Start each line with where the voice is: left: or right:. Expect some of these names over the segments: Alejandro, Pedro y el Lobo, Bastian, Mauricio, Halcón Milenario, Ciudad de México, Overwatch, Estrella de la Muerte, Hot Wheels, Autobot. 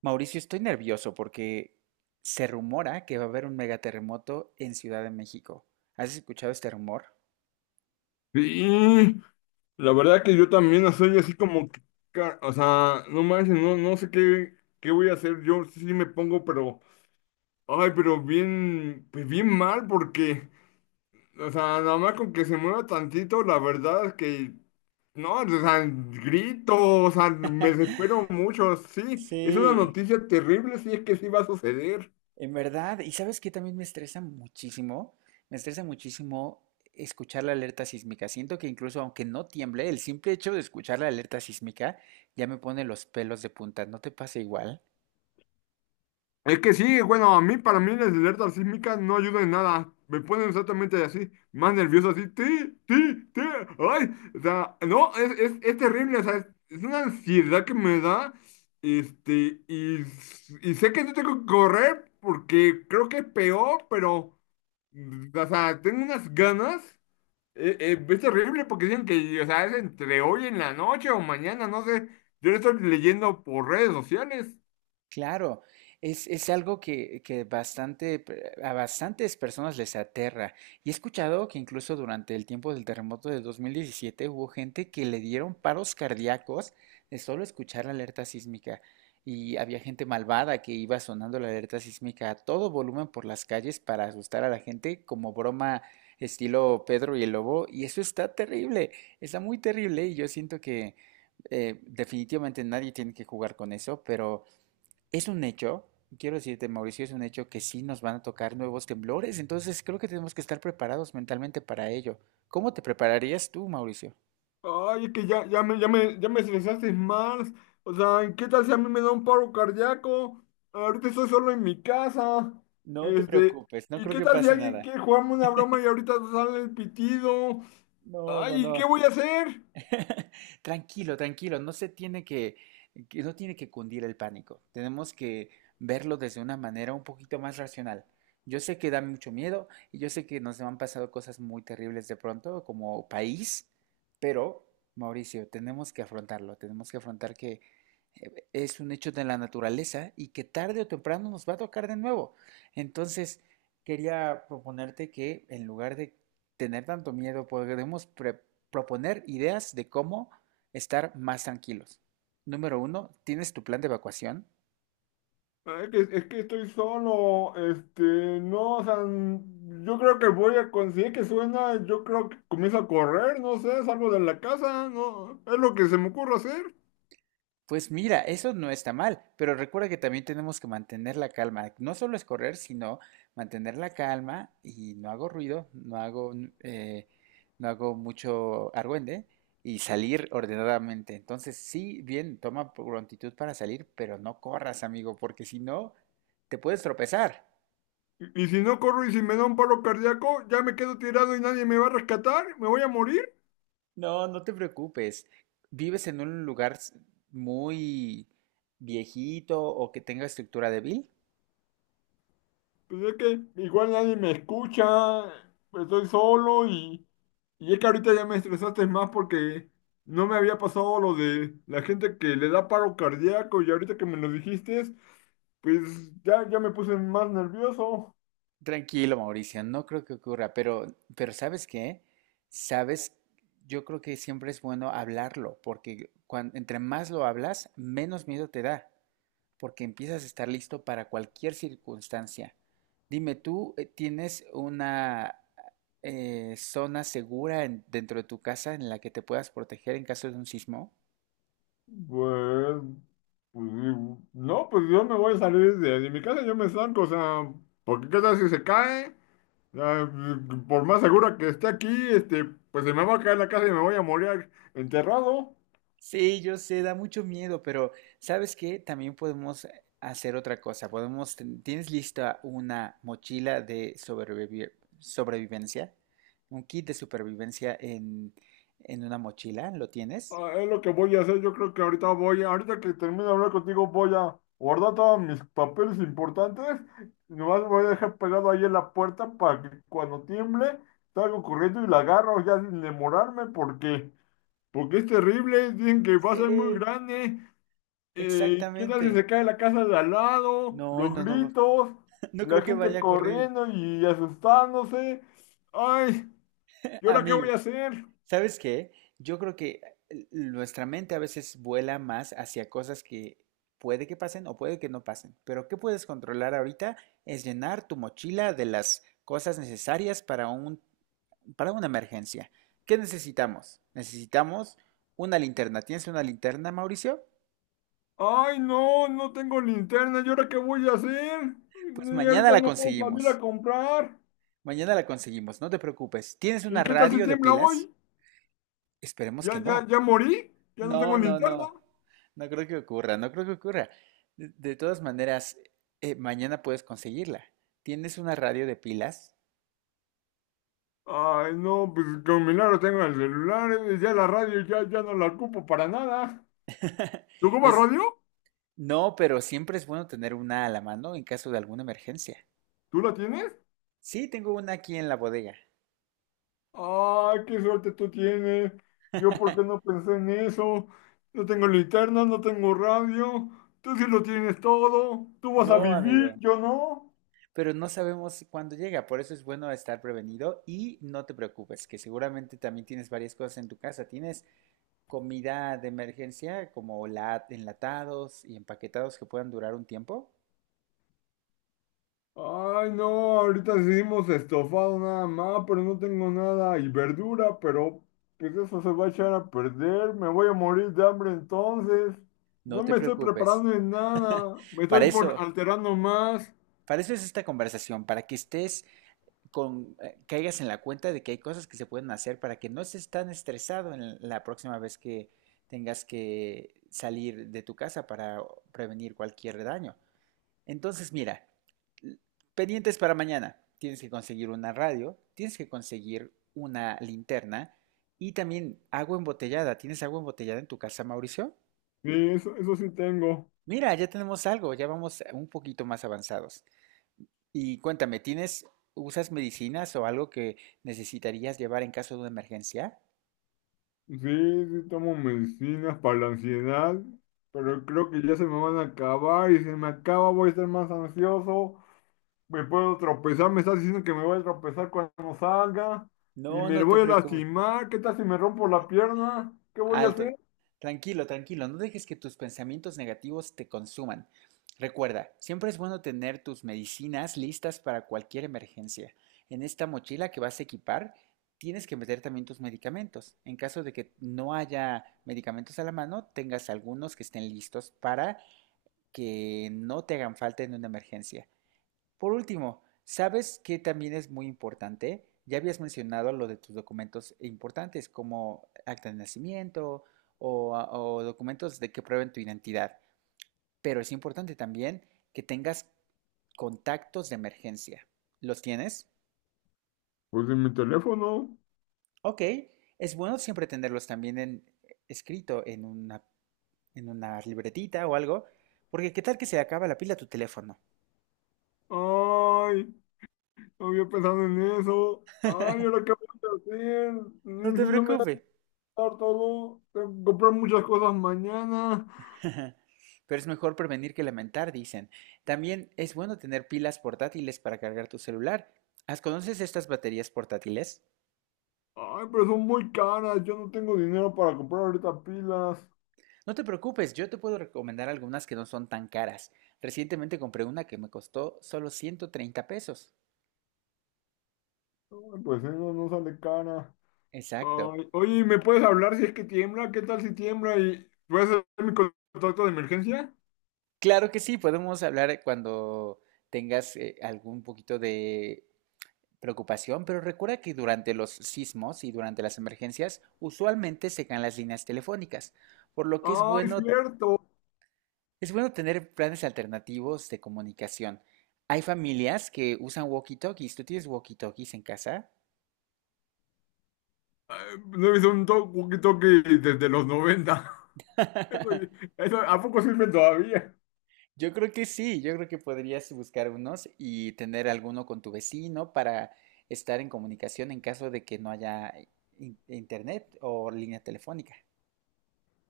right: Mauricio, estoy nervioso porque se rumora que va a haber un megaterremoto en Ciudad de México. ¿Has escuchado este rumor?
left: Sí, la verdad que yo también soy así como, que, o sea, no manches, no, no sé qué, qué voy a hacer, yo sí me pongo, pero, ay, pero bien, pues bien mal, porque, o sea, nada más con que se mueva tantito, la verdad es que, no, o sea, grito, o sea, me desespero mucho, sí, es una
right: Sí,
left: noticia terrible, si es que sí va a suceder.
right: en verdad, y sabes qué también me estresa muchísimo escuchar la alerta sísmica. Siento que incluso aunque no tiemble, el simple hecho de escuchar la alerta sísmica ya me pone los pelos de punta. ¿No te pasa igual?
left: Es que sí, bueno, a mí, para mí las alertas sísmicas no ayudan en nada. Me ponen exactamente así, más nervioso, así, ti, ti, ti, ay, o sea, no, es terrible, o sea, es una ansiedad que me da, este, y, y sé que no tengo que correr porque creo que es peor, pero, o sea, tengo unas ganas, es terrible porque dicen que, o sea, es entre hoy en la noche o mañana, no sé, yo lo estoy leyendo por redes sociales.
right: Claro, es algo que bastante, a bastantes personas les aterra. Y he escuchado que incluso durante el tiempo del terremoto de 2017 hubo gente que le dieron paros cardíacos de solo escuchar la alerta sísmica. Y había gente malvada que iba sonando la alerta sísmica a todo volumen por las calles para asustar a la gente como broma estilo Pedro y el Lobo. Y eso está terrible, está muy terrible y yo siento que definitivamente nadie tiene que jugar con eso, pero... Es un hecho, quiero decirte, Mauricio, es un hecho que sí nos van a tocar nuevos temblores, entonces creo que tenemos que estar preparados mentalmente para ello. ¿Cómo te prepararías tú, Mauricio?
left: Ay, es que ya, ya me estresaste más. O sea, ¿qué tal si a mí me da un paro cardíaco? Ahorita estoy solo en mi casa.
right: No te
left: Este,
right: preocupes, no
left: ¿y
right: creo
left: qué
right: que
left: tal si
right: pase
left: alguien
right: nada.
left: quiere jugarme una broma y ahorita sale el pitido?
right: No, no,
left: Ay, ¿qué
right: no.
left: voy a hacer?
right: Tranquilo, tranquilo, no se tiene no tiene que cundir el pánico. Tenemos que verlo desde una manera un poquito más racional. Yo sé que da mucho miedo y yo sé que nos han pasado cosas muy terribles de pronto como país, pero Mauricio, tenemos que afrontarlo, tenemos que afrontar que es un hecho de la naturaleza y que tarde o temprano nos va a tocar de nuevo. Entonces, quería proponerte que en lugar de tener tanto miedo, podemos proponer ideas de cómo estar más tranquilos. Número uno, ¿tienes tu plan de evacuación?
left: Ay, es que estoy solo. Este, no, o sea, yo creo que voy a conseguir que suena. Yo creo que comienzo a correr, no sé, salgo de la casa, no, es lo que se me ocurre hacer.
right: Pues mira, eso no está mal, pero recuerda que también tenemos que mantener la calma. No solo es correr, sino mantener la calma y no hago ruido, no hago, no hago mucho argüende y salir ordenadamente. Entonces, sí, bien, toma prontitud para salir, pero no corras, amigo, porque si no, te puedes tropezar.
left: Y si no corro y si me da un paro cardíaco, ya me quedo tirado y nadie me va a rescatar, me voy a morir.
right: No, no te preocupes. ¿Vives en un lugar muy viejito o que tenga estructura débil?
left: Pues es que igual nadie me escucha, estoy solo y es que ahorita ya me estresaste más porque no me había pasado lo de la gente que le da paro cardíaco y ahorita que me lo dijiste, pues ya, ya me puse más nervioso.
right: Tranquilo, Mauricio, no creo que ocurra, pero ¿sabes qué? Sabes, yo creo que siempre es bueno hablarlo, porque entre más lo hablas, menos miedo te da, porque empiezas a estar listo para cualquier circunstancia. Dime, ¿tú tienes una zona segura dentro de tu casa en la que te puedas proteger en caso de un sismo?
left: Pues, pues, no, pues yo me voy a salir de mi casa, yo me zanco, o sea, porque ¿qué tal si se cae? Ah, por más segura que esté aquí, este, pues se me va a caer la casa y me voy a morir enterrado.
right: Sí, yo sé, da mucho miedo, pero ¿sabes qué? También podemos hacer otra cosa. Podemos, ¿tienes lista una mochila de sobrevivencia? Un kit de supervivencia en una mochila, ¿lo tienes?
left: Ah, es lo que voy a hacer. Yo creo que ahorita voy, ahorita que termine de hablar contigo, voy a guardar todos mis papeles importantes. Nomás me voy a dejar pegado ahí en la puerta para que cuando tiemble salgo corriendo y la agarro ya sin demorarme porque, porque es terrible. Dicen que va a ser muy
right: Sí,
left: grande. ¿Qué tal si
right: exactamente.
left: se cae la casa de al lado?
right: No,
left: Los
right: no, no,
left: gritos,
right: no
left: la
right: creo que
left: gente
right: vaya a correr,
left: corriendo y asustándose. Ay, ¿y ahora qué voy
right: amigo.
left: a hacer?
right: ¿Sabes qué? Yo creo que nuestra mente a veces vuela más hacia cosas que puede que pasen o puede que no pasen. Pero ¿qué puedes controlar ahorita? Es llenar tu mochila de las cosas necesarias para una emergencia. ¿Qué necesitamos? Necesitamos una linterna. ¿Tienes una linterna, Mauricio?
left: Ay, no, no tengo linterna. ¿Y ahora qué voy a hacer?
right: Pues
left: Y
right: mañana
left: ahorita
right: la
left: no puedo salir a
right: conseguimos.
left: comprar.
right: Mañana la conseguimos, no te preocupes. ¿Tienes
left: ¿Y
right: una
left: qué tal si
right: radio de
left: tiembla
right: pilas?
left: hoy?
right: Esperemos que no.
left: Ya morí? ¿Ya no tengo
right: No, no,
left: linterna?
right: no. No creo que ocurra, no creo que ocurra. De todas maneras, mañana puedes conseguirla. ¿Tienes una radio de pilas?
left: Ay, no, pues con milagro tengo el celular. Eh, ya la radio ya no la ocupo para nada. ¿Tú ocupas
right: Es,
left: radio?
right: no, pero siempre es bueno tener una a la mano en caso de alguna emergencia.
left: ¿Tú la tienes?
right: Sí, tengo una aquí en la bodega.
left: Ah, qué suerte tú tienes. Yo, ¿por qué no pensé en eso? No tengo linterna, no tengo radio. Tú sí lo tienes todo. Tú vas a
right: No,
left: vivir,
right: amigo,
left: yo no.
right: pero no sabemos cuándo llega, por eso es bueno estar prevenido y no te preocupes, que seguramente también tienes varias cosas en tu casa. Tienes comida de emergencia, como enlatados y empaquetados que puedan durar un tiempo,
left: Ay, no, ahorita hicimos estofado nada más, pero no tengo nada. Y verdura, pero pues eso se va a echar a perder. Me voy a morir de hambre entonces.
right: no
left: No
right: te
left: me estoy
right: preocupes.
left: preparando en nada. Me
right: Para
left: estoy por
right: eso,
left: alterando más.
right: para eso es esta conversación, para que estés caigas en la cuenta de que hay cosas que se pueden hacer para que no estés tan estresado en la próxima vez que tengas que salir de tu casa para prevenir cualquier daño. Entonces, mira, pendientes para mañana. Tienes que conseguir una radio, tienes que conseguir una linterna y también agua embotellada. ¿Tienes agua embotellada en tu casa, Mauricio?
left: Sí, eso sí tengo.
right: Mira, ya tenemos algo, ya vamos un poquito más avanzados. Y cuéntame, ¿tienes, usas medicinas o algo que necesitarías llevar en caso de una emergencia?
left: Sí, sí tomo medicinas para la ansiedad, pero creo que ya se me van a acabar y si me acaba voy a estar más ansioso, me puedo tropezar, me estás diciendo que me voy a tropezar cuando salga y
right: No,
left: me
right: no te
left: voy a
right: preocupes.
left: lastimar, ¿qué tal si me rompo la pierna? ¿Qué voy a
right: Alto.
left: hacer?
right: Tranquilo, tranquilo, no dejes que tus pensamientos negativos te consuman. Recuerda, siempre es bueno tener tus medicinas listas para cualquier emergencia. En esta mochila que vas a equipar, tienes que meter también tus medicamentos. En caso de que no haya medicamentos a la mano, tengas algunos que estén listos para que no te hagan falta en una emergencia. Por último, ¿sabes qué también es muy importante? Ya habías mencionado lo de tus documentos importantes, como acta de nacimiento o, ah, o documentos de que prueben tu identidad, pero es importante también que tengas contactos de emergencia. ¿Los tienes?
left: Pues en mi teléfono.
right: Ok, es bueno siempre tenerlos también en, escrito en una libretita o algo, porque qué tal que se acaba la pila de tu teléfono.
left: Ay, no había pensado en eso. Ay, ¿ahora qué voy a hacer?
right: No
left: Y
right: te
left: si no me da
right: preocupes.
left: todo, tengo que comprar muchas cosas mañana.
right: Pero es mejor prevenir que lamentar, dicen. También es bueno tener pilas portátiles para cargar tu celular. ¿Las ¿Conoces estas baterías portátiles?
left: Ay, pero son muy caras. Yo no tengo dinero para comprar ahorita pilas.
right: No te preocupes, yo te puedo recomendar algunas que no son tan caras. Recientemente compré una que me costó solo 130 pesos.
left: Ay, pues eso no sale cara.
right: Exacto.
left: Ay, oye, ¿me puedes hablar si es que tiembla? ¿Qué tal si tiembla? ¿Y puedes hacer mi contacto de emergencia?
right: Claro que sí, podemos hablar cuando tengas algún poquito de preocupación, pero recuerda que durante los sismos y durante las emergencias usualmente se caen las líneas telefónicas, por lo que es
left: Ay,
right: bueno.
left: cierto.
right: Es bueno tener planes alternativos de comunicación. Hay familias que usan walkie-talkies. ¿Tú tienes walkie-talkies en casa?
left: Ay, no es un toque desde los 90s. Eso, eso, ¿a poco sirven todavía?
right: Yo creo que sí, yo creo que podrías buscar unos y tener alguno con tu vecino para estar en comunicación en caso de que no haya internet o línea telefónica.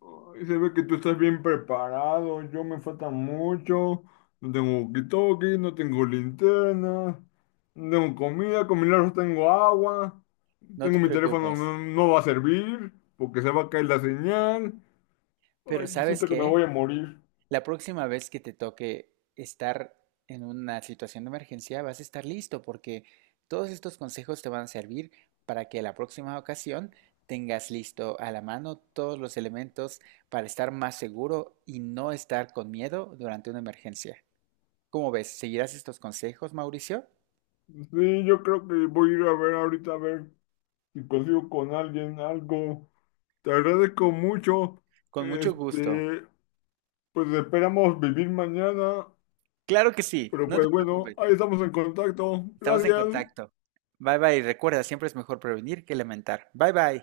left: Ay, se ve que tú estás bien preparado, yo me falta mucho, no tengo walkie-talkie, no tengo linterna, no tengo comida, con milagros tengo agua,
right: No te
left: tengo mi teléfono,
right: preocupes.
left: no, no va a servir porque se va a caer la señal,
right: Pero
left: ay,
right: ¿sabes
left: siento que me
right: qué?
left: voy a morir.
right: La próxima vez que te toque estar en una situación de emergencia, vas a estar listo porque todos estos consejos te van a servir para que la próxima ocasión tengas listo a la mano todos los elementos para estar más seguro y no estar con miedo durante una emergencia. ¿Cómo ves? ¿Seguirás estos consejos, Mauricio?
left: Sí, yo creo que voy a ir a ver ahorita a ver si consigo con alguien algo. Te agradezco mucho,
right: Con mucho gusto.
left: este, pues esperamos vivir mañana.
right: Claro que sí,
left: Pero
right: no te
left: pues bueno,
right: preocupes.
left: ahí estamos en contacto.
right: Estamos en
left: Gracias.
right: contacto. Bye bye. Recuerda, siempre es mejor prevenir que lamentar. Bye bye.